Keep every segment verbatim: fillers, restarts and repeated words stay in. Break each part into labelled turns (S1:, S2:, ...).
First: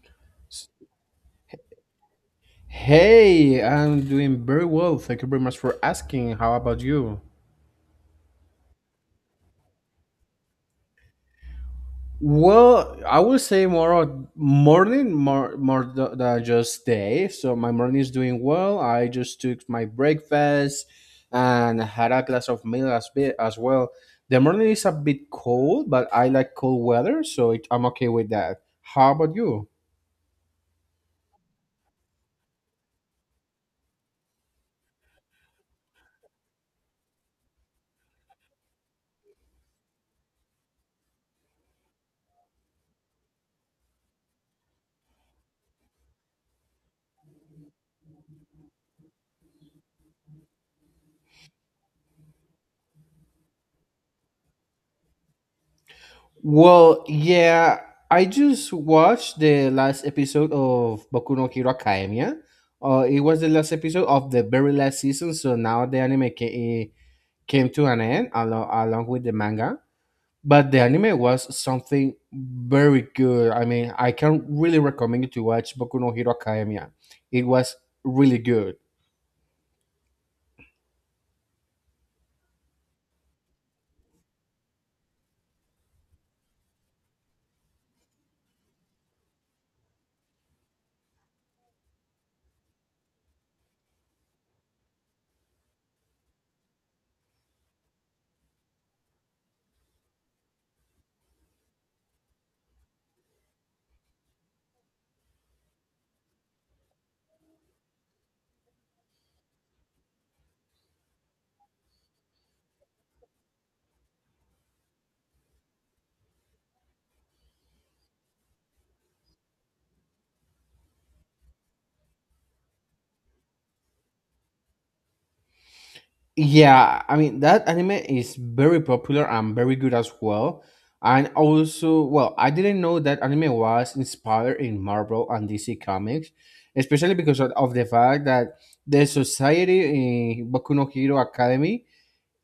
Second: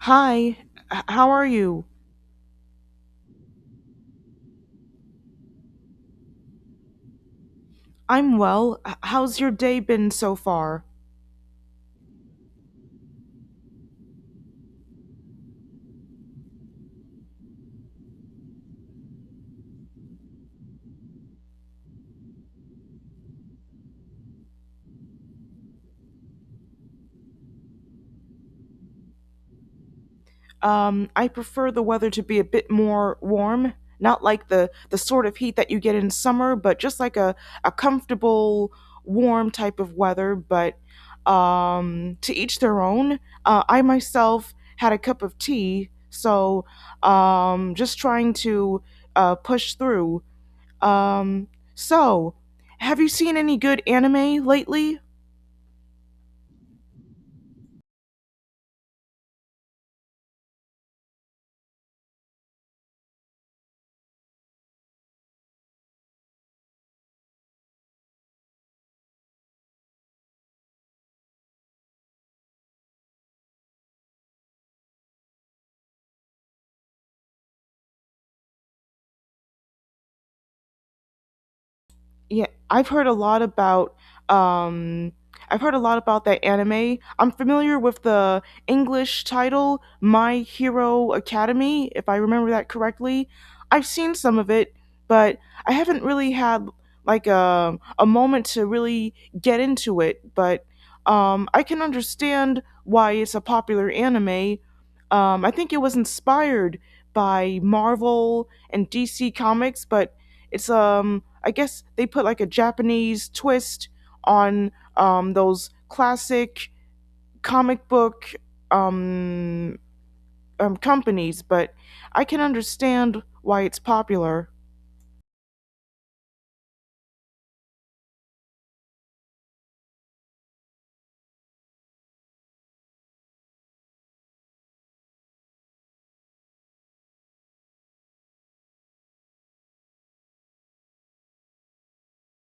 S1: Hi, h- how are you?
S2: Hey, I'm doing very well. Thank you very much for asking. How about you?
S1: I'm well. H- How's your day been so far?
S2: Well, I would say more of morning, more more th- than just day. So my morning is doing well. I just took my breakfast and had a glass of milk as, bit, as well. The morning is a bit cold, but I like cold weather, so it, I'm okay with that. How about you?
S1: Um, I prefer the weather to be a bit more warm, not like the the sort of heat that you get in summer, but just like a a comfortable, warm type of weather, but um, to each their own. Uh, I myself had a cup of tea, so um, just trying to uh, push through. Um, so, have you seen any good anime lately?
S2: Well, yeah, I just watched the last episode of Boku no Hero Academia. Uh, it was the last episode of the very last season, so now the anime ca- eh, came to an end along, along with the manga. But the anime was something very good. I mean, I can really recommend you to watch Boku no Hero Academia. It was really good.
S1: Yeah, I've heard a lot about um I've heard a lot about that anime. I'm familiar with the English title My Hero Academy, if I remember that correctly. I've seen some of it, but I haven't really had like a a moment to really get into it, but um I can understand why it's a popular anime. Um I think it was inspired by Marvel and D C Comics, but it's um I guess they put like a Japanese twist on um those classic comic book um, um companies, but I can understand why it's popular.
S2: Yeah, I mean that anime is very popular and very good as well. And also, well, I didn't know that anime was inspired in Marvel and D C comics, especially because of, of the fact that the society in Boku no Hero Academy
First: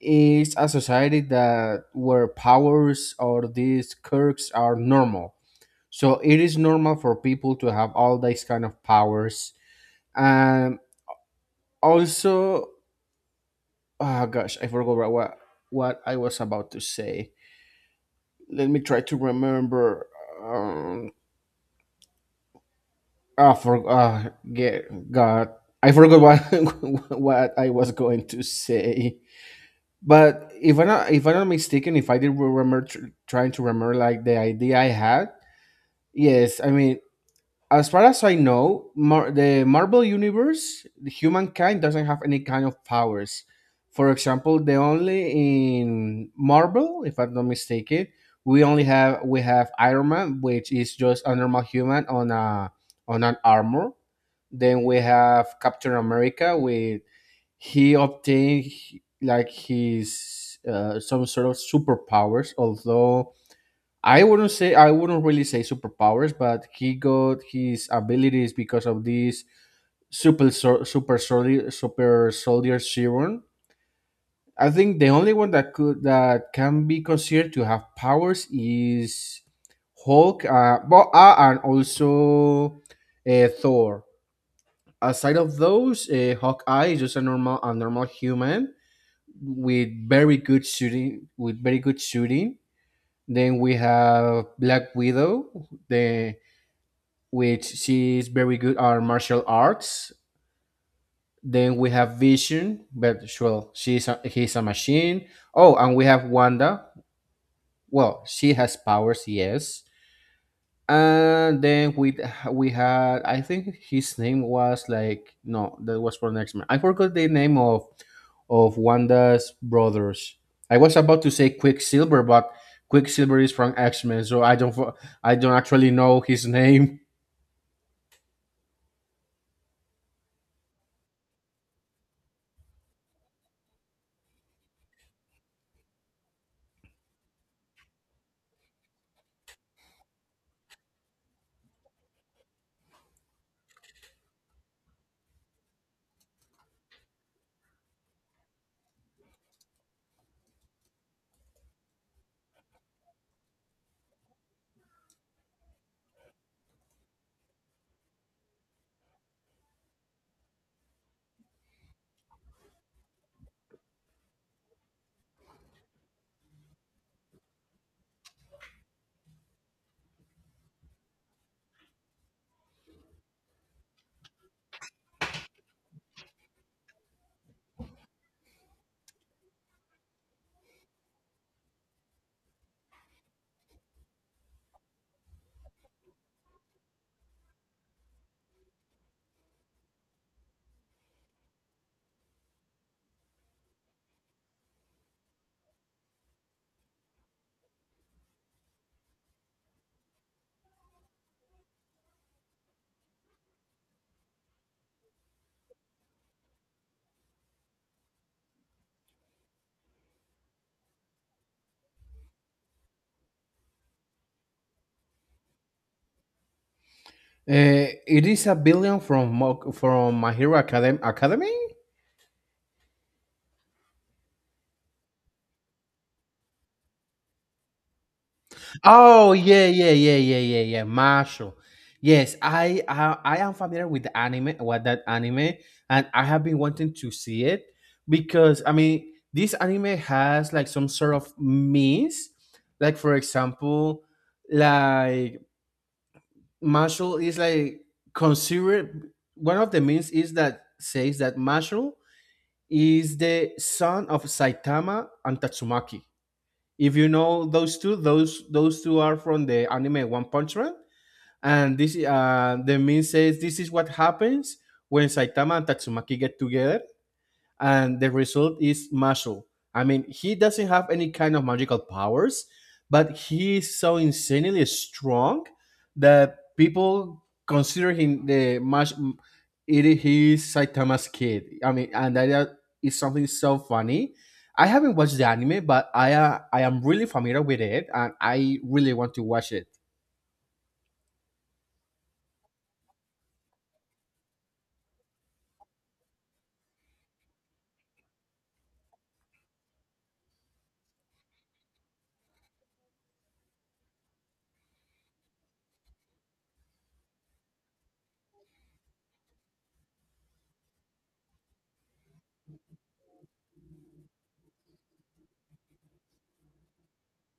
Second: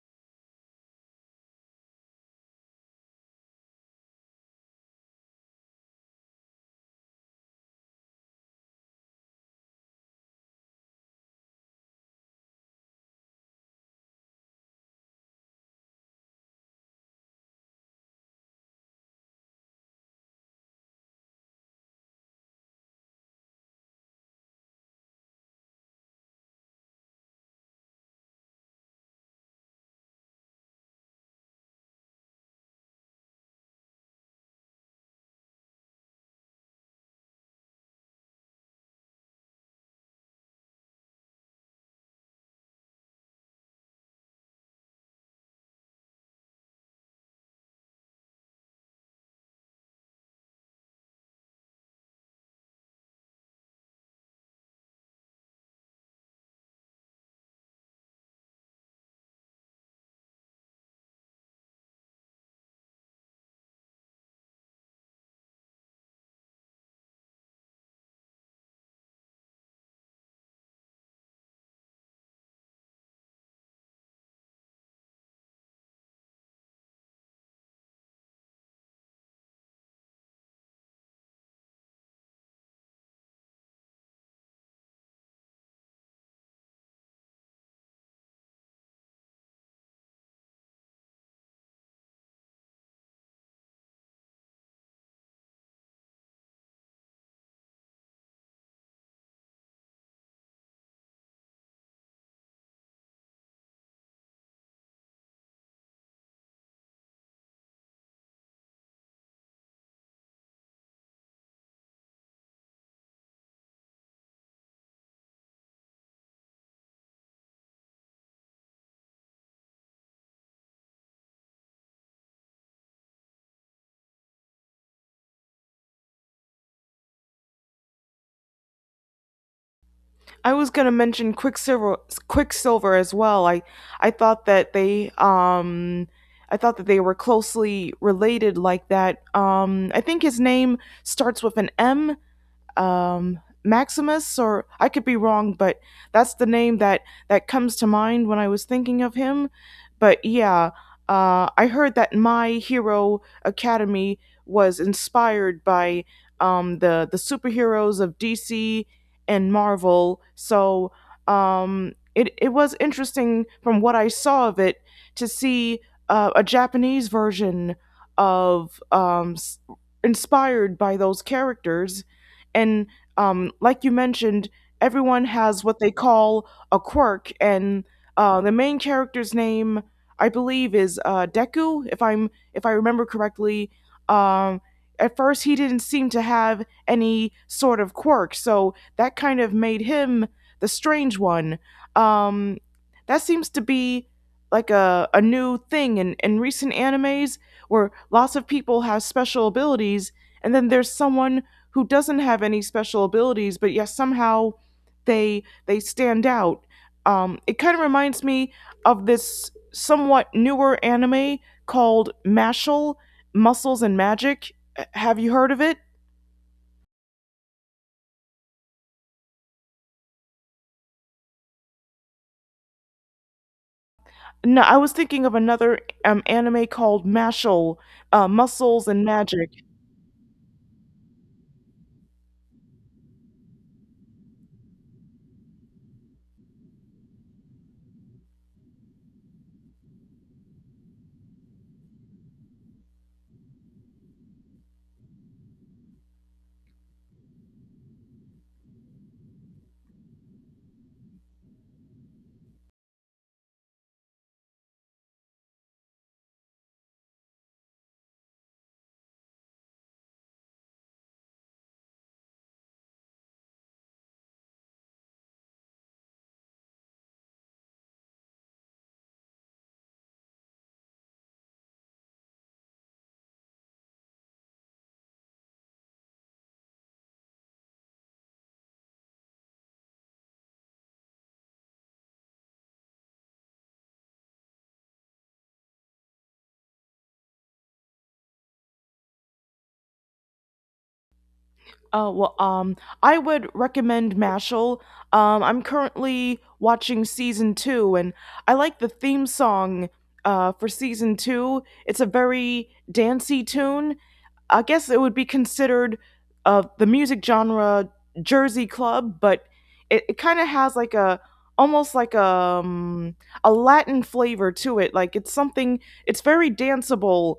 S2: is a society that where powers or these quirks are normal. So it is normal for people to have all these kind of powers. And also, oh gosh, I forgot what what I was about to say. Let me try to remember. Um, I for ah, get God, I forgot what what I was going to say. But if I'm not if I'm not mistaken, if I did remember tr- trying to remember like the idea I had, yes, I mean, as far as I know, Mar- the Marvel Universe, the humankind doesn't have any kind of powers. For example, the only in Marvel, if I'm not mistaken, we only have we have Iron Man, which is just a normal human on a on an armor. Then we have Captain America, with he obtained like his uh, some sort of superpowers, although I wouldn't say I wouldn't really say superpowers, but he got his abilities because of this super sol- super soldier super soldier serum. I think the only one that could that can be considered to have powers is Hulk, uh, but, uh and also uh, Thor. Aside of those, uh, Hawkeye is just a normal a normal human with very good shooting with very good shooting. Then we have Black Widow, the which she is very good at martial arts. Then we have Vision, but well, she's a, he's a machine. Oh, and we have Wanda. Well, she has powers, yes. And then we we had I think his name was like, no, that was for next man. I forgot the name of of Wanda's brothers. I was about to say Quicksilver, but Quicksilver is from X Men, so I don't fo- I don't actually know his name.
S1: I was gonna mention Quicksilver, Quicksilver as well. I I thought that they um I thought that they were closely related like that. Um, I think his name starts with an M, um, Maximus, or I could be wrong, but that's the name that that comes to mind when I was thinking of him. But yeah, uh, I heard that My Hero Academy was inspired by, um, the the superheroes of D C and Marvel, so um, it it was interesting from what I saw of it to see uh, a Japanese version of, um, s- inspired by those characters and, um, like you mentioned, everyone has what they call a quirk, and uh, the main character's name, I believe, is, uh, Deku, if I'm if I remember correctly. Um, at first, he didn't seem to have any sort of quirk, so that kind of made him the strange one. Um, that seems to be like a, a new thing in, in recent animes where lots of people have special abilities and then there's someone who doesn't have any special abilities, but yes, somehow they they stand out. Um, it kind of reminds me of this somewhat newer anime called Mashal, Muscles and Magic. Uh, Have you heard of it?
S2: Uh, it is a billion from Mo- from My Hero Academ- Academy.
S1: No, I was thinking of another, um, anime called Mashal, uh, Muscles and
S2: Oh,
S1: Magic.
S2: yeah, yeah, yeah, yeah, yeah, yeah. Marshall. Yes, I, I I am familiar with the anime, with that anime, and I have been wanting to see it because I mean this anime has like some sort of means, like for example, like Marshall is like considered one of the means is that says that Marshall is the son of Saitama and Tatsumaki. If you know those two, those those two are from the anime One Punch Man, and this uh, the meme says this is what happens when Saitama and Tatsumaki get together and the result is Mashu. I mean, he doesn't have any kind of magical powers, but he is so insanely strong that people consider him the Mash. It is he Saitama's kid. I mean, and that is something so funny. I haven't watched the anime, but I uh, I am really familiar with it, and I really want to watch it.
S1: Oh well, um, I would recommend Mashal. Um, I'm currently watching season two, and I like the theme song. Uh, for season two, it's a very dancey tune. I guess it would be considered uh the music genre Jersey Club, but it, it kind of has like a almost like a, um, a Latin flavor to it. Like it's something. It's very danceable,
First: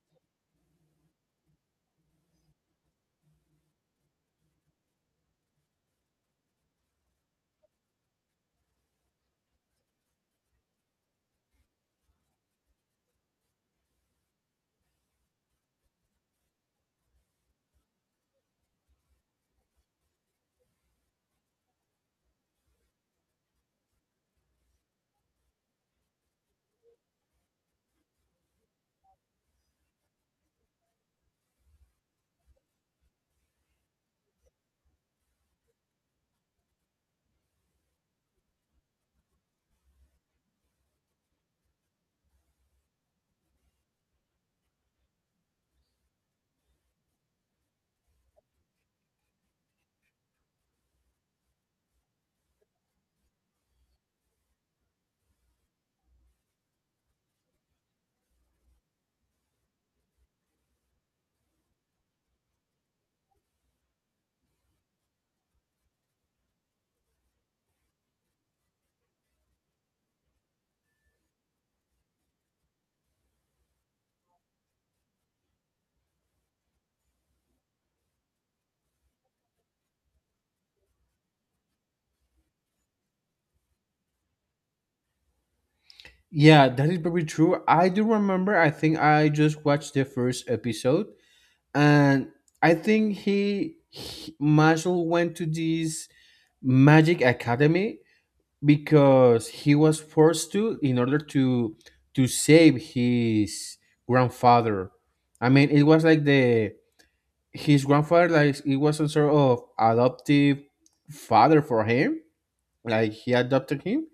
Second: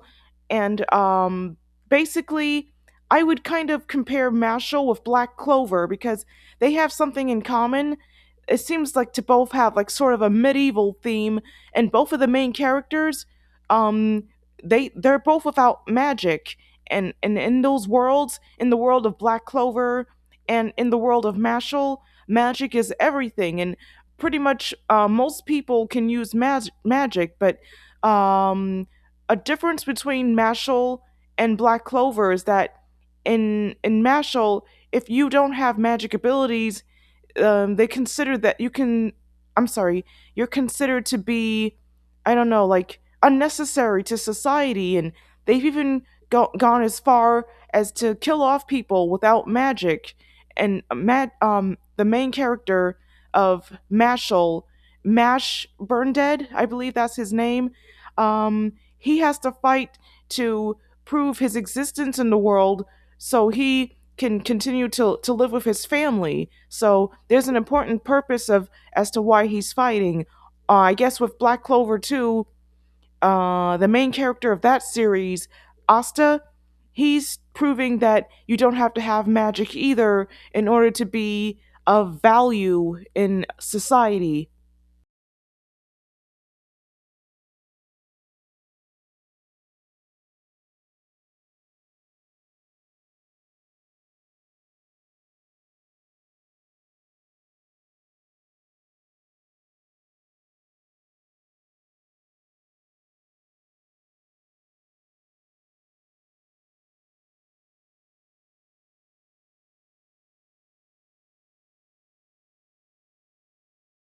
S1: and, um, basically I would kind of compare Mashal with Black Clover because they have something in common. It seems like to both have like sort of a medieval theme, and both of the main characters, um, they they're both without magic, and and in those worlds, in the world of Black Clover, and in the world of Mashal, magic is everything, and pretty much uh, most people can use mag- magic, but, um, a difference between Mashal and Black Clover is that in in Mashal, if you don't have magic abilities, um, they consider that you can I'm sorry you're considered to be, I don't know, like unnecessary to society, and they've even go- gone as far as to kill off people without magic. And Matt, um, the main character of Mashal, Mash Burndead, I believe that's his name. Um, he has to fight to prove his existence in the world, so he can continue to to live with his family. So there's an important purpose of as to why he's fighting. Uh, I guess with Black Clover too, uh, the main character of that series, Asta, he's proving that you don't have to have magic either in order to be of value in society.
S2: Yeah, that is very true. I do remember. I think I just watched the first episode, and I think he, he Marshall went to this magic academy because he was forced to in order to to save his grandfather. I mean, it was like the his grandfather, like it was a sort of adoptive father for him, like he adopted him,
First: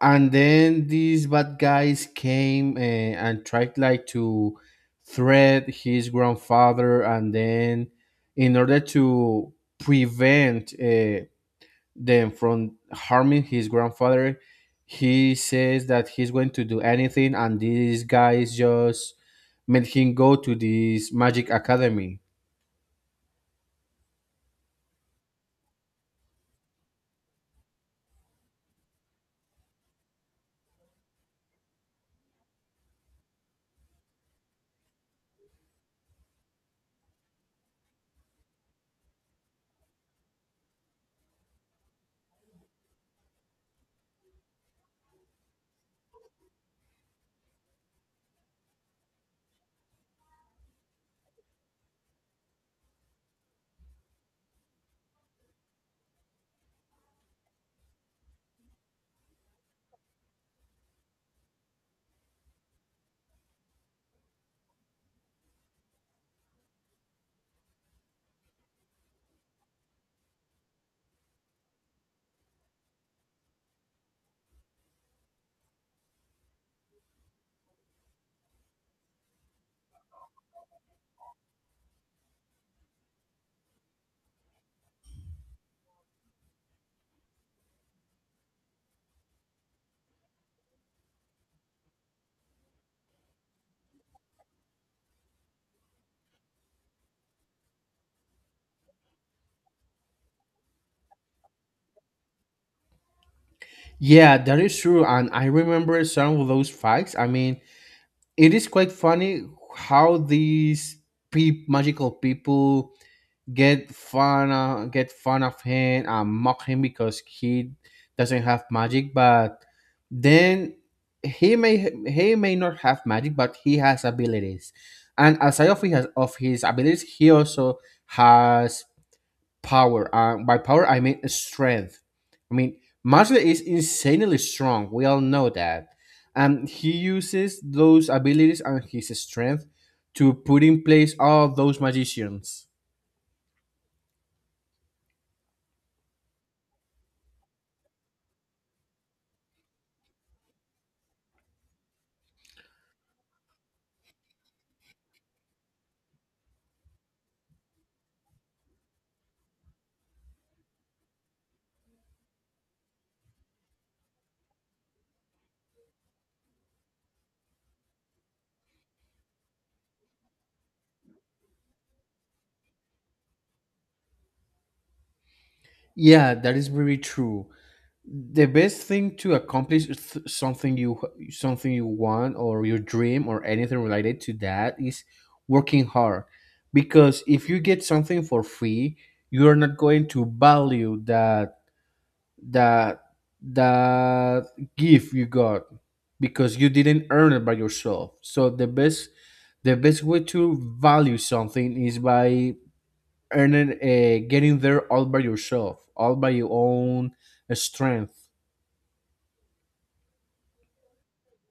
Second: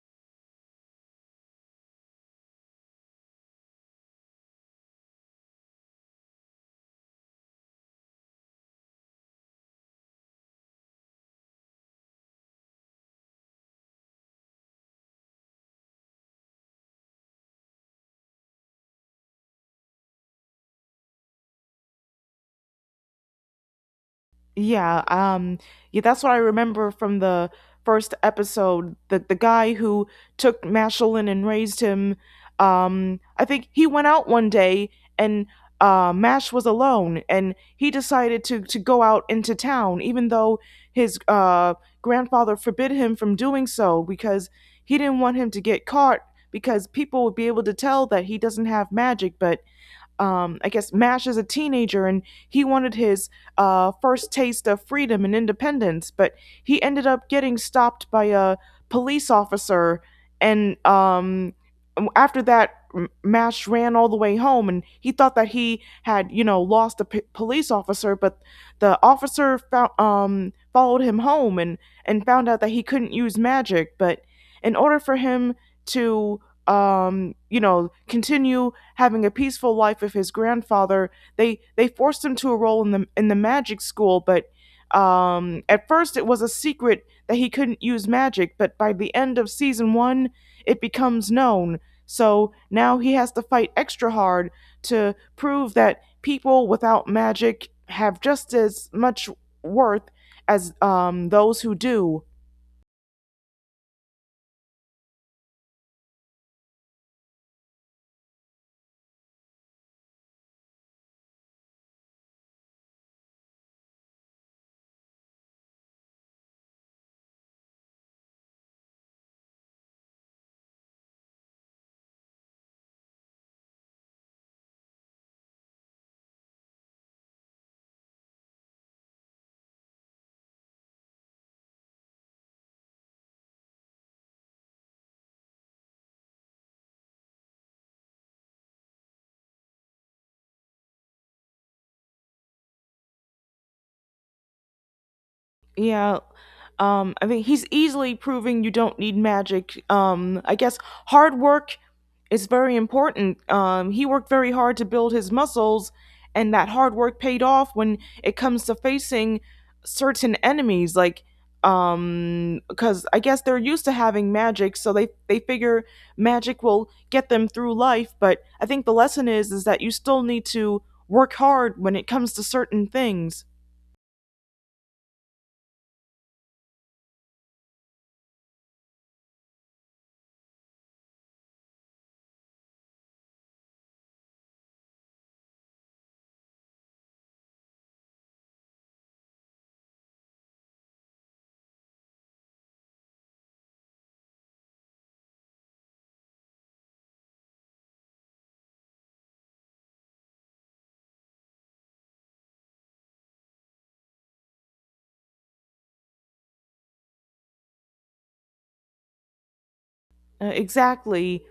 S2: and then these bad guys came uh, and tried like to threat his grandfather, and then in order to prevent uh, them from harming his grandfather, he says that he's going to do anything, and these guys just made him go to this magic academy.
S1: Yeah, um, yeah, that's what I remember from the first episode. The the guy who took Mashelin and raised him, um, I think he went out one day and, uh, Mash was alone, and he decided to to go out into town, even though his, uh, grandfather forbid him from doing so because he didn't want him to get caught because people would be able to tell that he doesn't have magic, but, um, I guess Mash is a teenager and he wanted his, uh, first taste of freedom and independence, but he ended up getting stopped by a police officer. And um, after that, Mash ran all the way home and he thought that he had, you know, lost a p- police officer, but the officer found, um, followed him home, and, and found out that he couldn't use magic. But in order for him to, um, you know, continue having a peaceful life with his grandfather. They they forced him to enroll in the in the magic school, but, um, at first it was a secret that he couldn't use magic. But by the end of season one, it becomes known. So now he has to fight extra hard to prove that people without magic have just as much worth as, um, those who do.
S2: Yeah, that is true, and I remember some of those facts. I mean, it is quite funny how these pe- magical people get fun uh, get fun of him and mock him because he doesn't have magic, but then he may he may not have magic, but he has abilities, and aside of his, of his abilities he also has power. Uh, by power, I mean strength. I mean, Masle is insanely strong. We all know that. And he uses those abilities and his strength to put in place all those magicians.
S1: Yeah. Um, I mean he's easily proving you don't need magic. Um, I guess hard work is very important. Um, he worked very hard to build his muscles, and that hard work paid off when it comes to facing certain enemies. Like, um, because I guess they're used to having magic, so they they figure magic will get them through life. But I think the lesson is is that you still need to work hard when it comes to certain things.
S2: Yeah, that is very true. The best thing to accomplish th- something you something you want or your dream or anything related to that is working hard. Because if you get something for free, you are not going to value that that that gift you got because you didn't earn it by yourself. So the best the best way to value something is by earning uh, getting there all by yourself, all by your own strength.
S1: Uh, exactly.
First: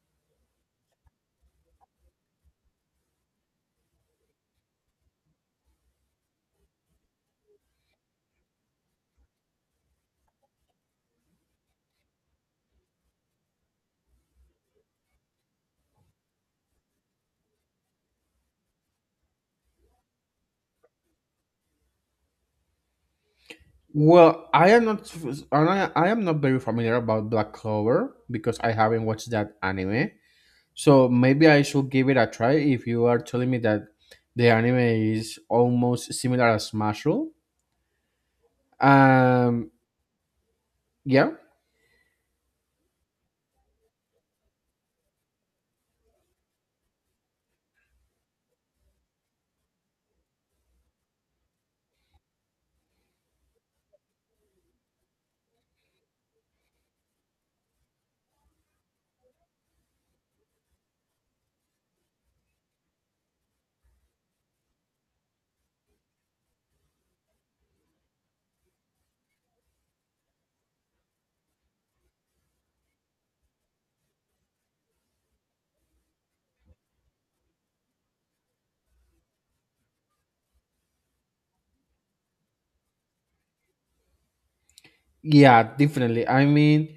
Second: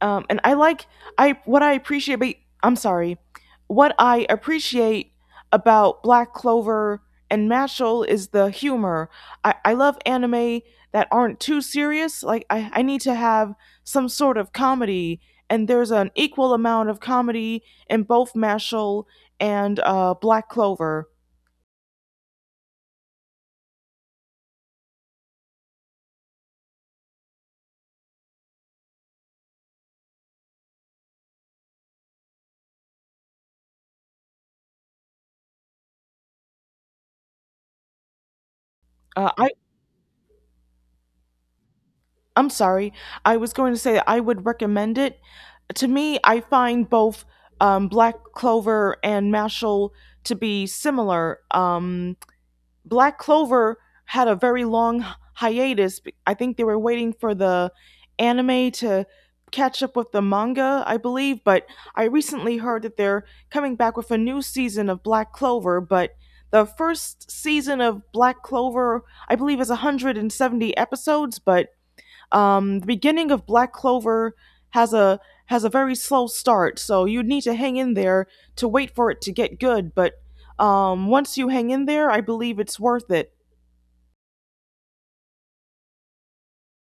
S1: um, and I like I what I appreciate. But I'm sorry, what I appreciate about Black Clover and Mashal is the humor. I, I love anime that aren't too serious. Like I, I need to have some sort of comedy, and there's an equal amount of comedy in both Mashal and, uh, Black Clover.
S2: Well i am not f- and i I am not very familiar about black clover because I haven't watched that anime, so maybe I should give it a try if you are telling me that the anime is almost similar as Mashle.
S1: Uh, I
S2: Um, yeah,
S1: I'm sorry, I was going to say I would recommend it. To me, I find both, um, Black Clover and Mashal to be similar. Um, Black Clover had a very long hiatus. I think they were waiting for the anime to catch up with the manga, I believe. But I recently heard that they're coming back with a new season of Black Clover. But the first season of Black Clover, I believe, is one hundred seventy episodes, but, um, the beginning of Black Clover has a has a very slow start, so you need to hang in there to wait for it to get good. But, um, once you hang in there, I believe it's worth it.
S2: yeah, definitely. I mean,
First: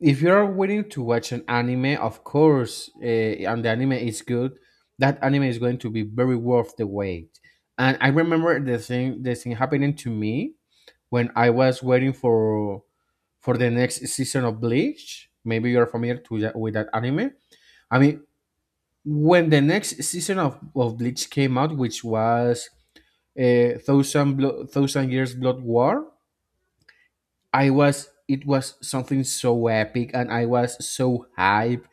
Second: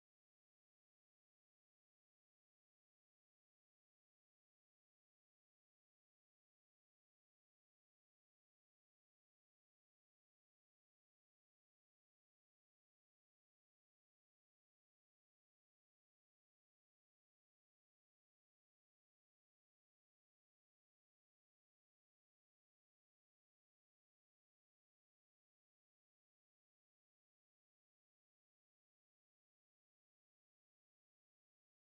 S2: if you are willing to watch an anime, of course, uh, and the anime is good, that anime is going to be very worth the wait. And I remember the thing, the thing happening to me when I was waiting for for the next season of Bleach. Maybe you're familiar to that, with that anime. I mean, when the next season of, of Bleach came out, which was uh, Thousand Blo- Thousand Years Blood War, I was it was something so epic, and I was so hype,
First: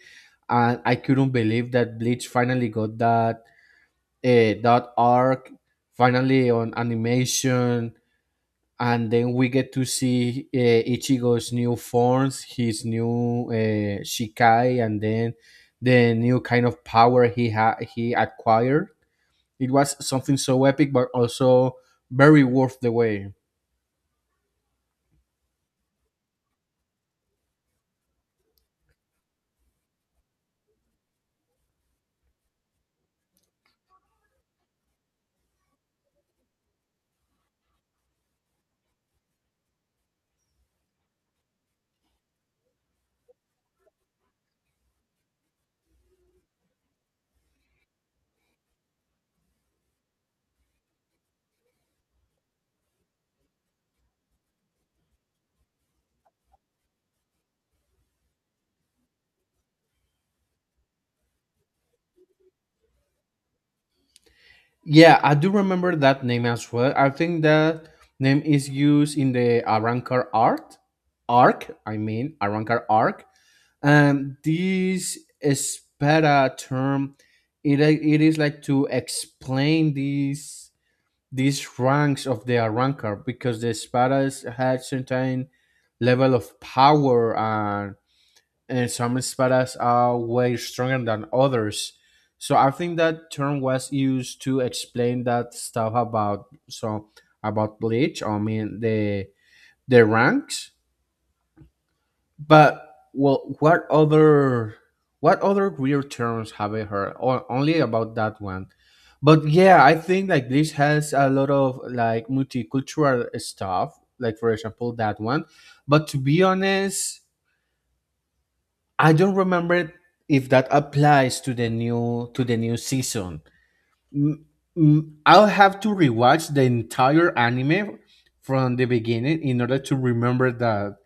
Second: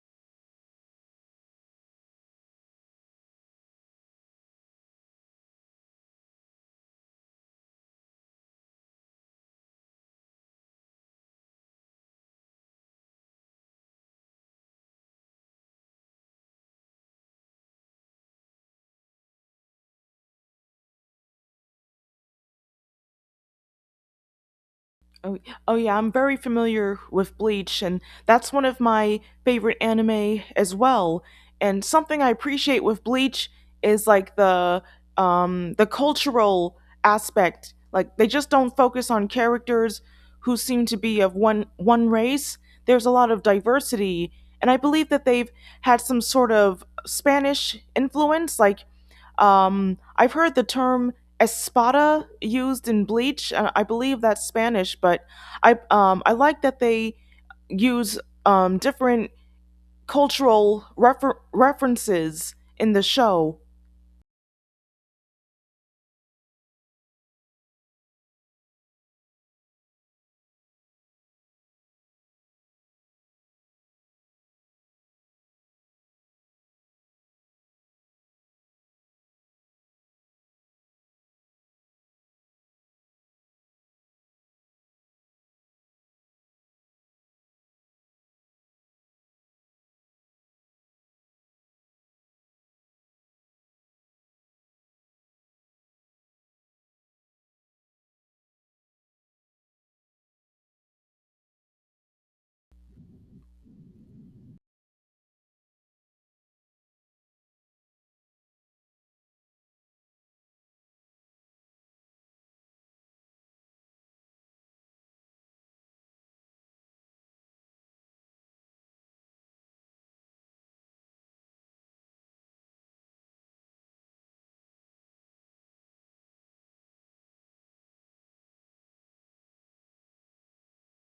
S2: and I couldn't believe that Bleach finally got that uh, that arc finally on animation, and then we get to see uh, Ichigo's new forms, his new uh, Shikai, and then the new kind of power he ha- he acquired. It was something so epic, but also very worth the wait.
S1: Oh, oh yeah, I'm very familiar with Bleach, and that's one of my favorite anime as well. And something I appreciate with Bleach is like the, um, the cultural aspect. Like they just don't focus on characters who seem to be of one one race. There's a lot of diversity, and I believe that they've had some sort of Spanish influence. Like, um, I've heard the term espada used in Bleach. Uh, I believe that's Spanish, but I, um, I like that they use, um, different cultural refer- references in the show.
S2: Yeah, I do remember that name as well. I think that name is used in the Arrancar art arc. I mean Arrancar arc, and this Espera term, it i- it is like to explain these these ranks of the Arrancar because the Espadas had certain level of power, and some espadas are way stronger than others. So I think that term was used to explain that stuff about, so about bleach. I mean, the the ranks. But well, what other what other weird terms have I heard? O- only about that one. But yeah, I think like bleach has a lot of like multicultural stuff. Like for example that one. But to be honest, I don't remember if that applies to the new to the new season. Mm, mm, I'll have to rewatch the entire anime from the beginning in order to remember that.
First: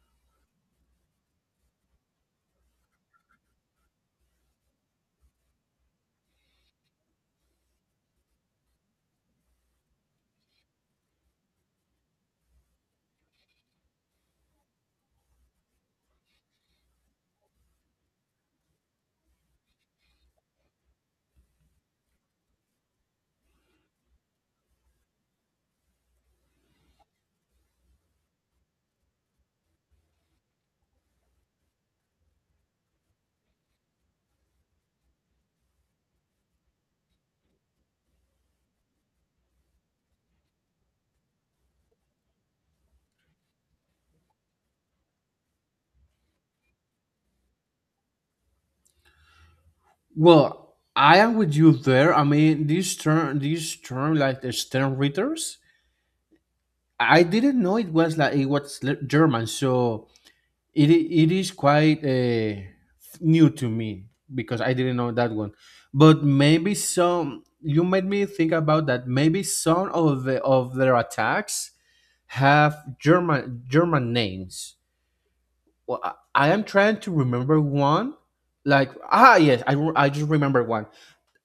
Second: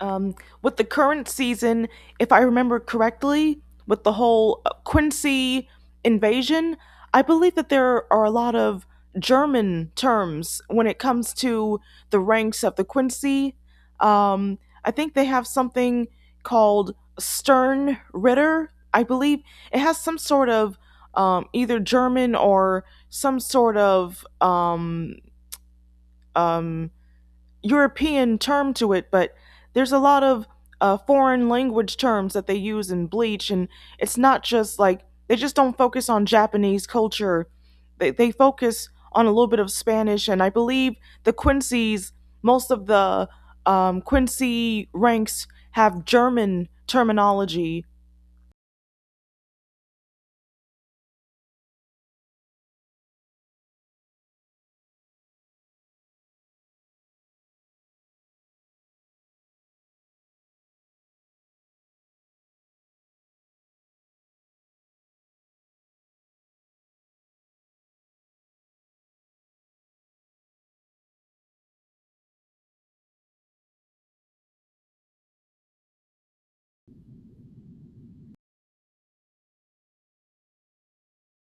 S1: Um, with the current season, if I remember correctly, with the whole Quincy invasion, I believe that there are a lot of German terms when it comes to the ranks of the Quincy. Um, I think they have something called Sternritter. I believe it has some sort of, um, either German or some sort of, um, um, European term to it, but there's a lot of, uh, foreign language terms that they use in Bleach, and it's not just like they just don't focus on Japanese culture. They, they focus on a little bit of Spanish, and I believe the Quincy's, most of the, um, Quincy ranks have German terminology.
S2: Well, I am with you there. I mean, this term, this term, like the Stern Readers, I didn't know it was like it was le- German. So It i- it is quite uh, new to me because I didn't know that one. But maybe some, you made me think about that. Maybe some of the of their attacks have German German names. Well, I, I am trying to remember one. Like, ah, yes, I re- I just remember one.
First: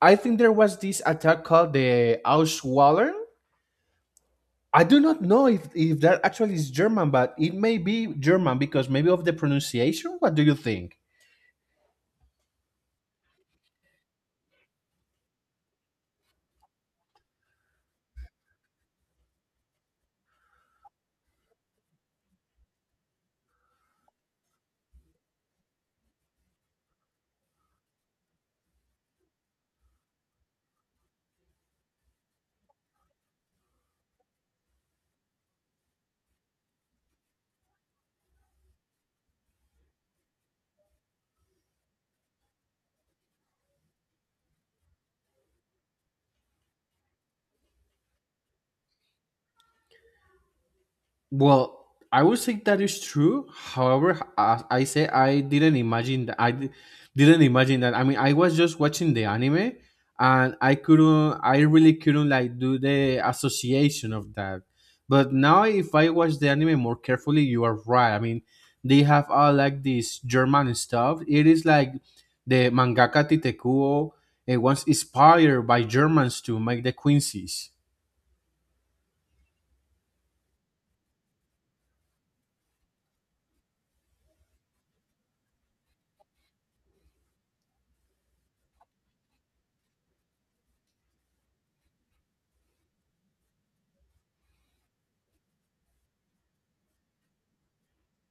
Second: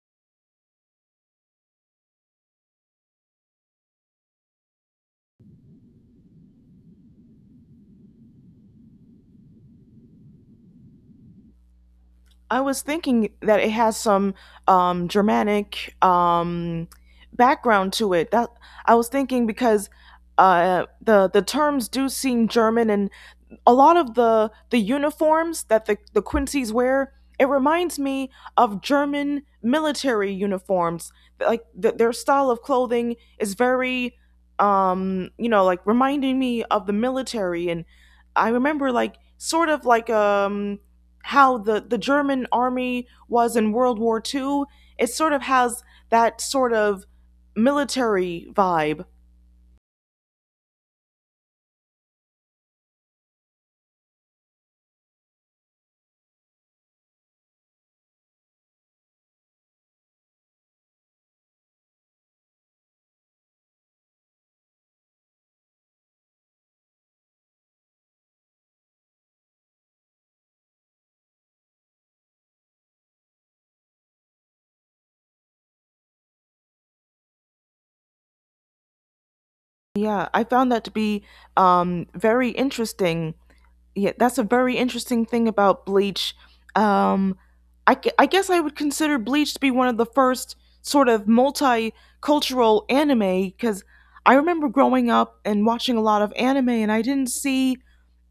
S2: I think there was this attack called the Auswallen. I do not know if, if that actually is German, but it may be German because maybe of the pronunciation. What do you think?
S1: I was thinking that it has some, um, Germanic, um, background to it. That I was thinking because, uh, the the terms do seem German and a lot of the the uniforms that the the Quincy's wear, it reminds me of German military uniforms. Like th- their style of clothing is very, um, you know, like reminding me of the military. And I remember like sort of like, um, how the the German army was in World War Two. It sort of has that sort of military vibe.
S2: Well, I would say that is true. However, as I say, I didn't imagine that. I di- didn't imagine that. I mean, I was just watching the anime, and I couldn't. I really couldn't like do the association of that. But now, if I watch the anime more carefully, you are right. I mean, they have all like this German stuff. It is like the mangaka Titekuo. It was inspired by Germans to make the Quincy's.
S1: Yeah, I found that to be, um, very interesting. Yeah, that's a very interesting thing about Bleach. Um, I, gu- I guess I would consider Bleach to be one of the first sort of multicultural anime because I remember growing up and watching a lot of anime, and I didn't see,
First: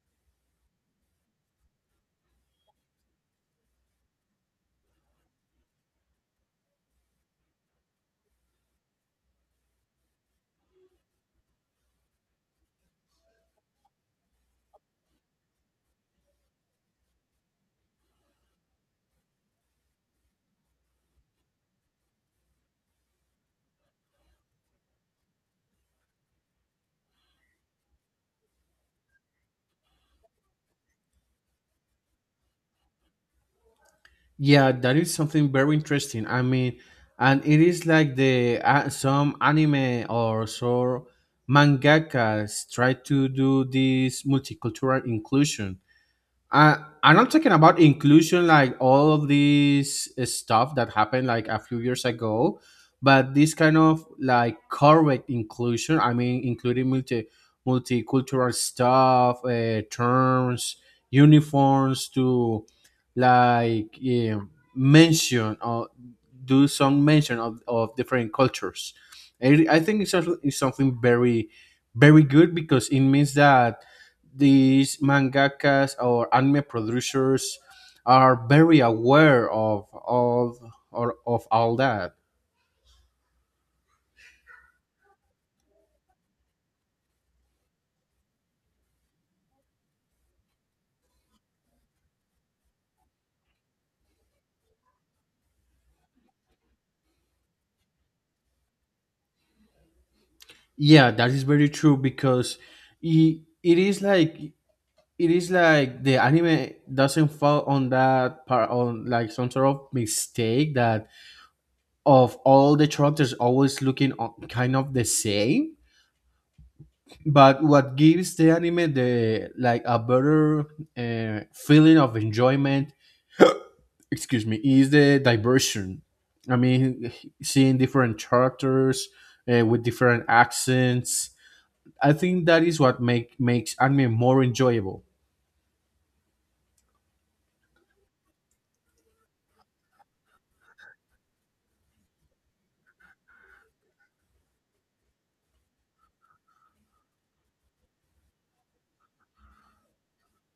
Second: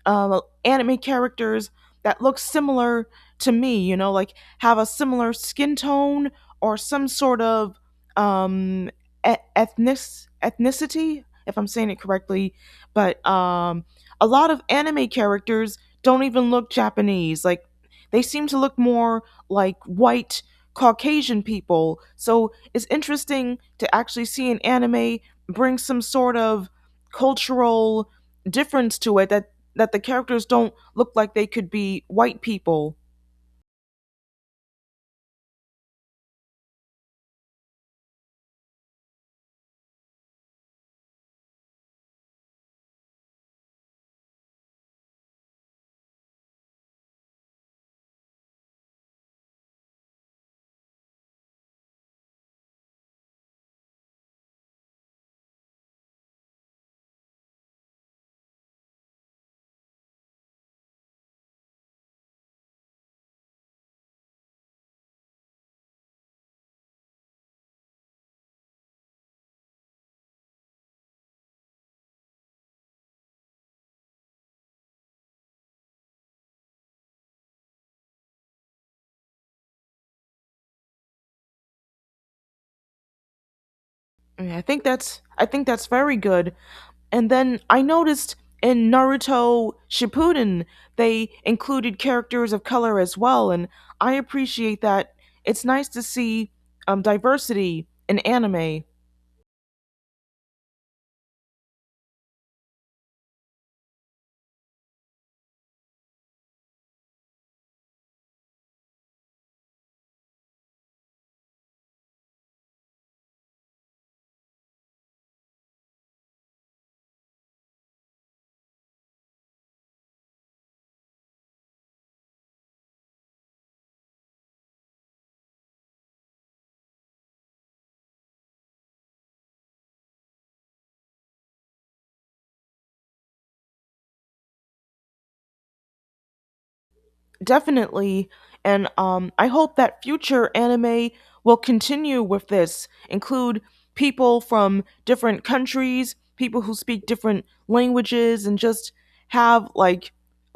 S1: um, anime characters that look similar to me, you know, like have a similar skin tone or some sort of, um, e- ethnic ethnicity, if I'm saying it correctly. But, um, a lot of anime characters don't even look Japanese. Like they seem to look more like white Caucasian people. So it's interesting to actually see an anime bring some sort of cultural difference to it that that the characters don't look like they could be white people.
S2: Yeah, that is something very interesting. I mean, and it is like the uh, some anime or so mangakas try to do this multicultural inclusion. I And I'm talking about inclusion, like all of this stuff that happened like a few years ago, but this kind of like correct inclusion. I mean, including multi multicultural stuff, uh, terms, uniforms to like eh, mention or do some mention of, of different cultures. I, I think it's, something- it's something very, very good because it means that these mangakas or anime producers are very aware of all or of all that.
S1: I, mean, I think that's I think that's very good. And then I noticed in Naruto Shippuden they included characters of color as well, and I appreciate that. It's nice to see, um, diversity in anime.
S2: Yeah, that is very true because it, it is like it is like the anime doesn't fall on that part on like some sort of mistake that of all the characters always looking o- kind of the same. But what gives the anime the like a better uh, feeling of enjoyment, excuse me, is the diversion. I mean, seeing different characters uh, with different accents, I think that is what make makes anime more enjoyable.
S1: Definitely. And, um, I hope that future anime will continue with this, include people from different countries, people who speak different languages, and just have like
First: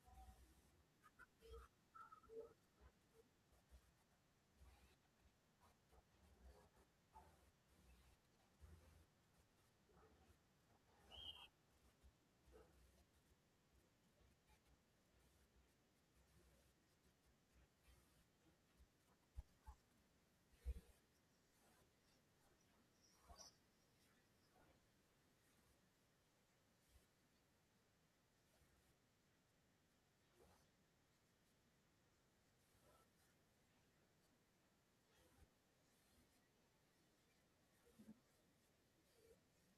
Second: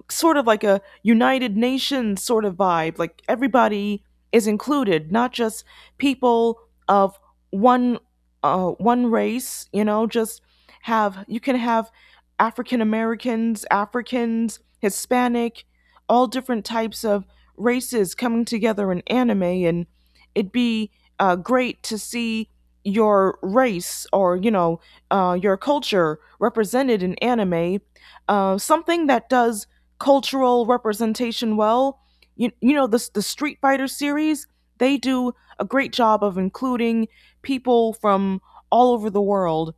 S1: sort of like a United Nations sort of vibe. Like everybody is included, not just people of one, uh, one race. You know, just have you can have African Americans, Africans, Hispanic, all different types of races coming together in anime, and it'd be, uh, great to see your race or you know, uh, your culture represented in anime, uh, something that does cultural representation well. You, you know the the Street Fighter series, they do a great job of including people from all over the world.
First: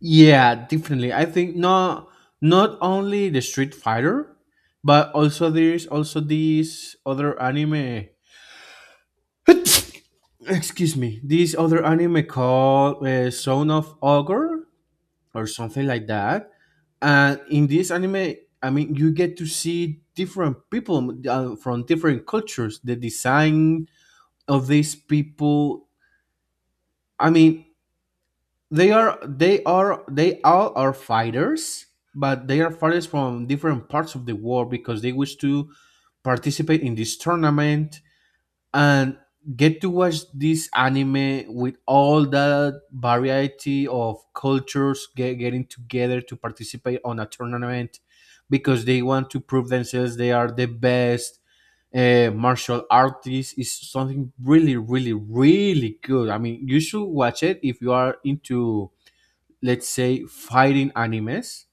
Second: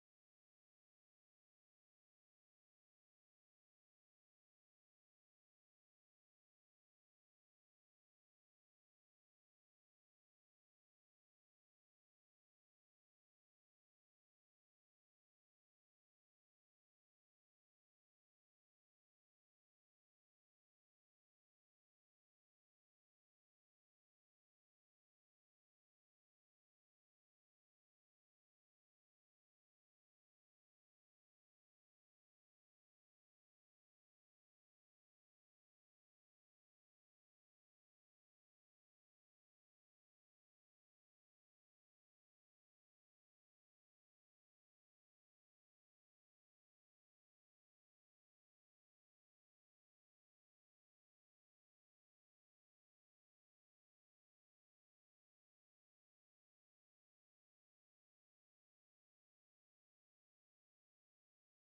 S2: Yeah, definitely. I think not not only the Street Fighter, but also there's also this other anime excuse me, this other anime called uh, Son of Ogre or something like that. And in this anime, I mean, you get to see different people uh, from different cultures. The design of these people, I mean, they are they are they all are fighters, but they are fighters from different parts of the world because they wish to participate in this tournament, and get to watch this anime with all the variety of cultures get, getting together to participate on a tournament because they want to prove themselves they are the best uh, martial artists is something really really really good. I mean, you should watch it if you are into, let's say, fighting animes,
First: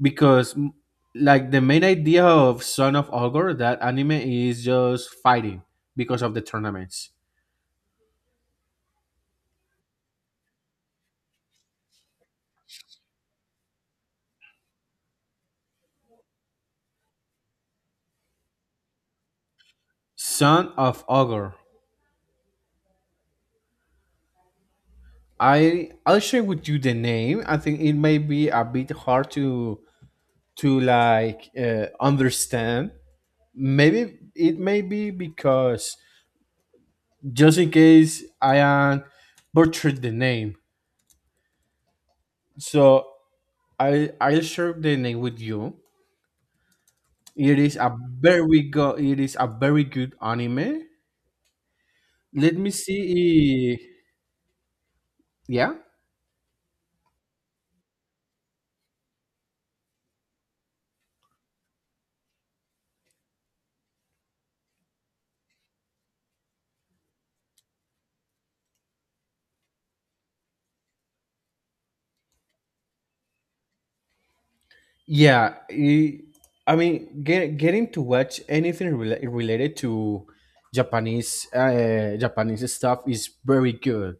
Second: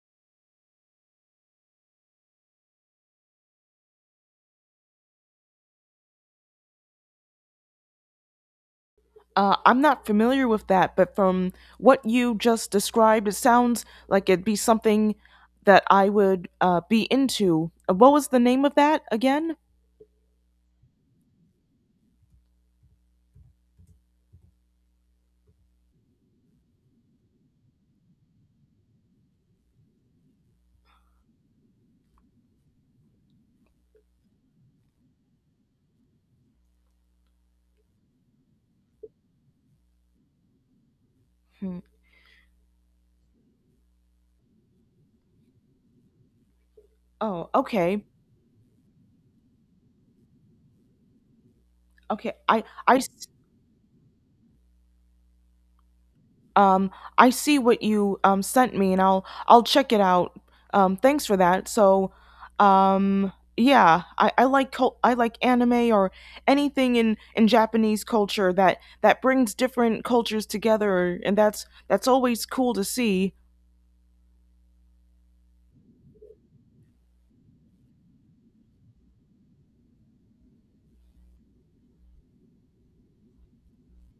S2: because mm, like the main idea of Son of Ogre, that anime is just fighting because of the tournaments.
S1: Uh, I'm not familiar with that, but from what you just described, it sounds like it'd be something that I would, uh, be into. Uh, What was the name of that again?
S2: Son of Ogre. I I'll share with you the name. I think it may be a bit hard to to like uh, understand. Maybe it may be because, just in case I am butchered the name.
S1: Hmm.
S2: So I I'll share the name with you.
S1: Oh,
S2: It is a
S1: okay.
S2: very good it is a very good anime.
S1: Okay,
S2: Let
S1: I
S2: me
S1: I s-
S2: see. eh, Yeah,
S1: um I see what you, um sent me and I'll I'll check it out. Um, thanks for that. So, um, yeah, I I like cul I like anime or anything in in Japanese culture that that brings different cultures together and that's that's always cool to see.
S2: yeah. eh, I mean, get, getting to watch anything rela- related to Japanese uh, Japanese stuff is very good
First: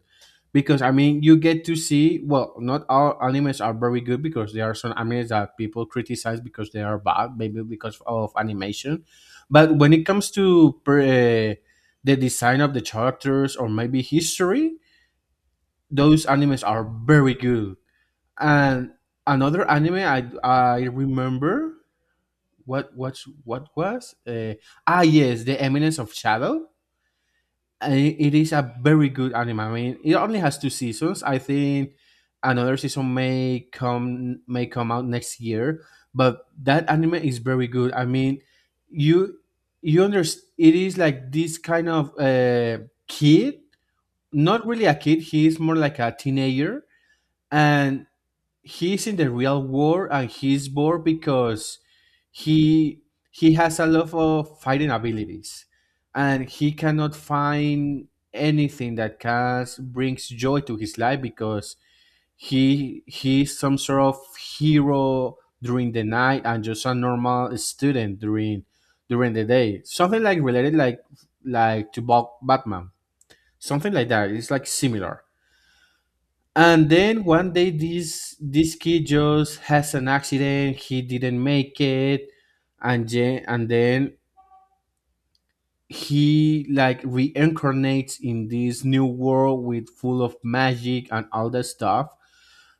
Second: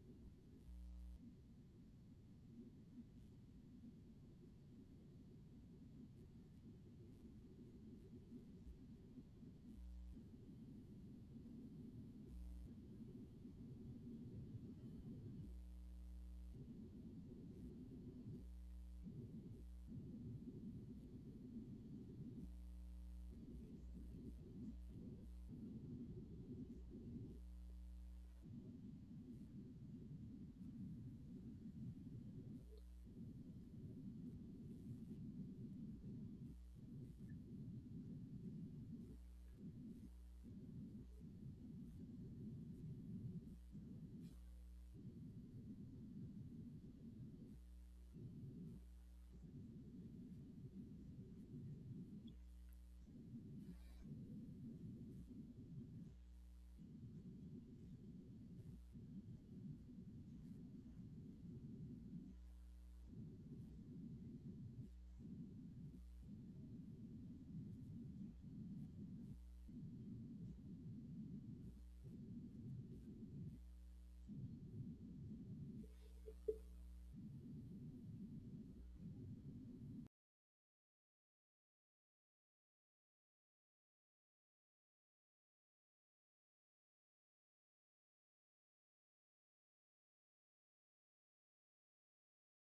S2: because, I mean, you get to see. Well, not all animes are very good because there are some animes that people criticize because they are bad, maybe because of animation. But when it comes to uh, the design of the characters or maybe history, those animes are very good. And another anime I I remember what what what was uh, ah, yes, The Eminence of Shadow. And it is a very good anime. I mean, it only has two seasons. I think another season may come may come out next year, but that anime is very good. I mean, you you understand it is like this kind of uh, kid, not really a kid. He is more like a teenager, and he's in the real war and he's bored because he he has a lot of fighting abilities and he cannot find anything that can brings joy to his life because he he's some sort of hero during the night and just a normal student during during the day, something like related like like to Bat- batman, something like that. It's like similar. And then one day this this kid just has an accident, he didn't make it, and then and then he like reincarnates in this new world with full of magic and all that stuff.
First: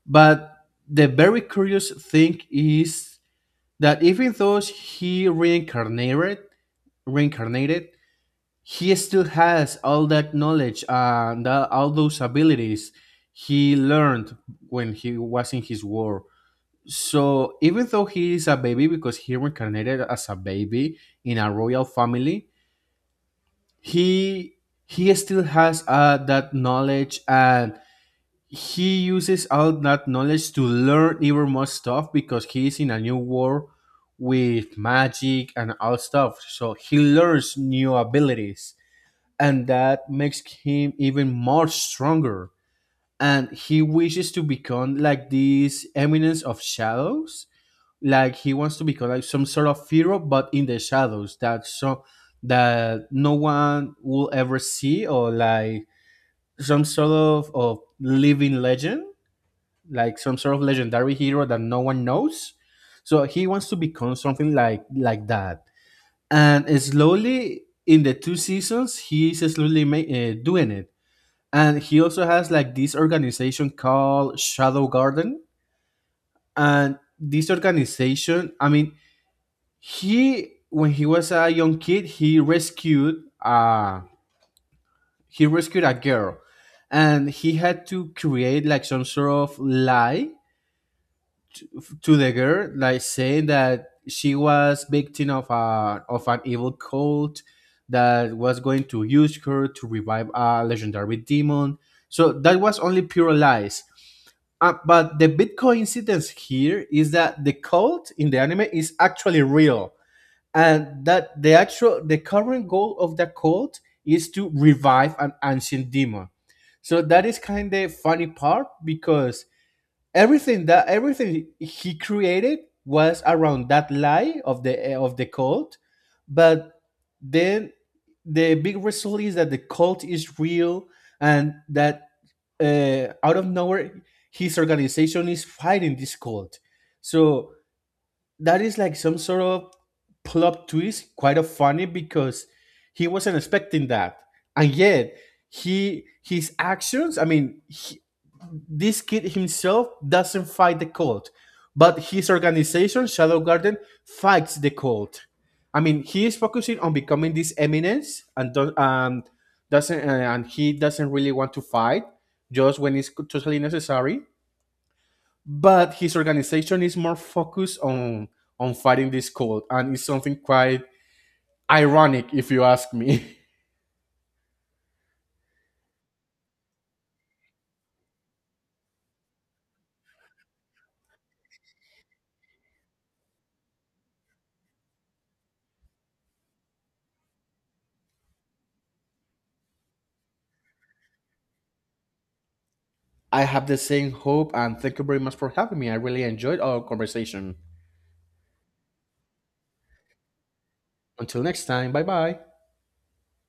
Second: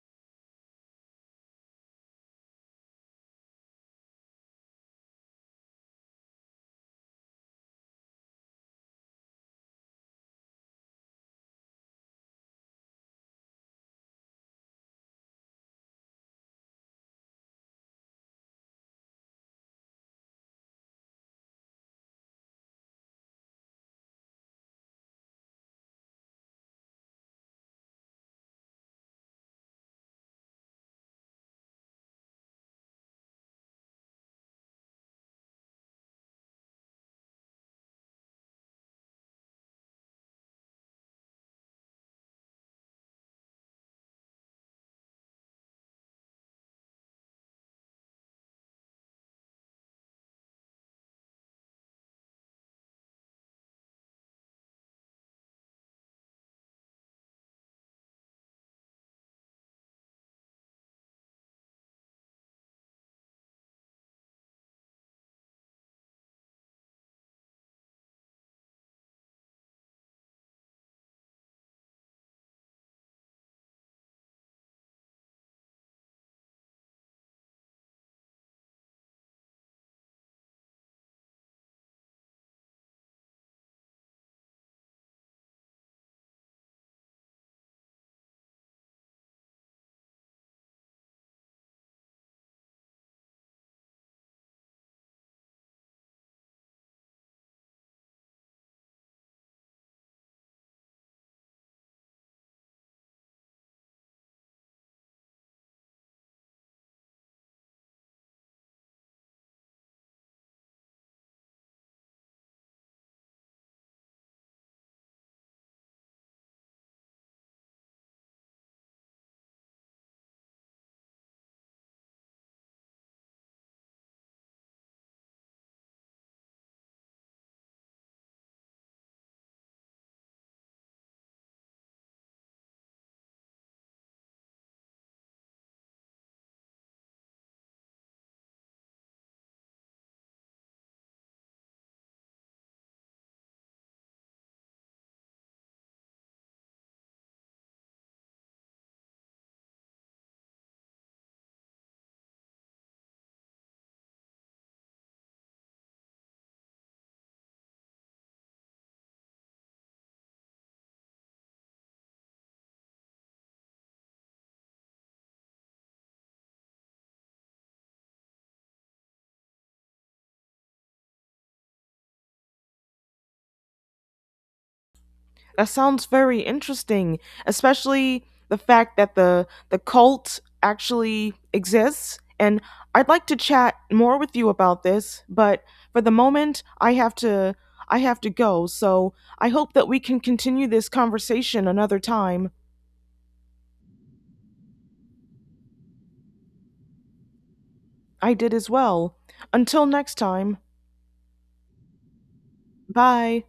S2: But the very curious thing is that, even though he reincarnated reincarnated, he still has all that knowledge and tha- all those abilities he learned when he was in his war. So even though he is a baby, because he reincarnated as a baby in a royal family, he he still has uh, that knowledge, and he uses all that knowledge to learn even more stuff because he is in a new war with magic and all stuff. So he learns new abilities, and that makes him even more stronger, and he wishes to become like this eminence of shadows. Like, he wants to become like some sort of hero but in the shadows, that so that no one will ever see, or like some sort of, of living legend, like some sort of legendary hero that no one knows. So he wants to become something like like that, and slowly in the two seasons he's slowly ma- uh, doing it. And he also has like this organization called Shadow Garden, and this organization, I mean, he when he was a young kid he rescued uh he rescued a girl, and he had to create like some sort of lie to the girl, like saying that she was victim of a of an evil cult that was going to use her to revive a legendary demon. So that was only pure lies. Uh, but the big coincidence here is that the cult in the anime is actually real, and that the actual the current goal of the cult is to revive an ancient demon. So that is kind of funny part, because everything that everything he created was around that lie of the of the cult. But then the big result is that the cult is real, and that uh, out of nowhere his organization is fighting this cult. So that is like some sort of plot twist, quite a funny, because he wasn't expecting that, and yet he his actions. I mean, he, this kid himself doesn't fight the cult, but his organization Shadow Garden fights the cult. I mean, he is focusing on becoming this eminence, and do um, doesn't uh, and he doesn't really want to fight just when it's totally necessary, but his organization is more focused on on fighting this cult, and it's something quite ironic, if you ask me.
S1: That sounds very interesting, especially the fact that the the cult actually exists. And I'd like to chat more with you about this, but for the moment, I have to I have to go. So I hope that we can continue this conversation another time.
S2: I have the same hope, and thank you very much for having me. I really enjoyed our conversation.
S1: I did as well. Until next time,
S2: Until next time, bye bye.
S1: bye.